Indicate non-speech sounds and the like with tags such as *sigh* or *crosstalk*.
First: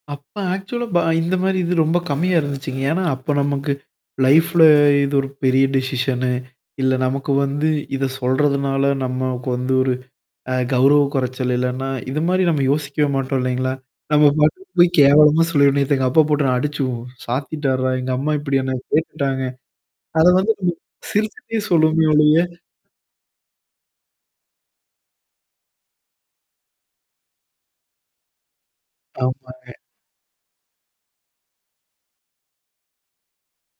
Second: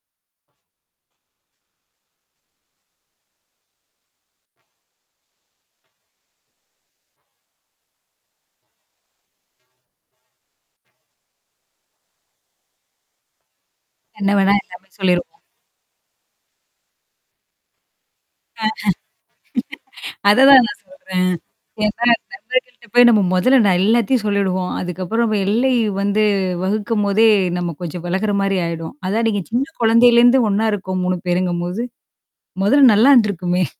அப்ப ஆக்சுவலா இந்த மாரி இது ரொம்ப கம்மியா இருந்துச்சுங்க. ஏன்னா, அப்ப நமக்கு லைஃப்ல இது ஒரு பெரிய டிசிஷன்னு. இல்ல, நமக்கு வந்து இத சொல்றதுனால, நம்மக்கு வந்து ஒரு ஆ, கௌரவ குறைச்சல் இல்லன்னா, இது மாரி நம்ம யோசிக்கவே மாட்டோம் இல்லைங்களா? நம்ம என்ன வேணா பட்டு எல்லாமே போய், சொல்லியிருப்போம். "கேவலமா சொல்லி, நேத்து ஏங்க அப்பா போட்டு அடிச்சு சாத்திட்டார்டா? எங்க அம்மா ஆஹ. இப்படி என்ன கேட்டுட்டாங்க." *laughs* அத அத வந்து தான் நம்ம நான் சிறுச்சுடேயே சொல்றேன். சொல்லுவோமே ஏன்னா, ஒழிய நண்பர்கள்கிட்ட போய் நம்ம மொதல்ல நான் எல்லாத்தையும் சொல்லிடுவோம். அதுக்கப்பறம் எல்லை வந்து வகுக்கும்போதே நம்ம கொஞ்சம் விலகுற மாரி ஆயிடும். அதான் நீங்க சின்ன ஆமாங்க. குழந்தையிலேருந்து ஒண்ணா இருக்கோம் 3 பேருங்கும்போது. மொதல் நல்லா இருந்திருக்குமே!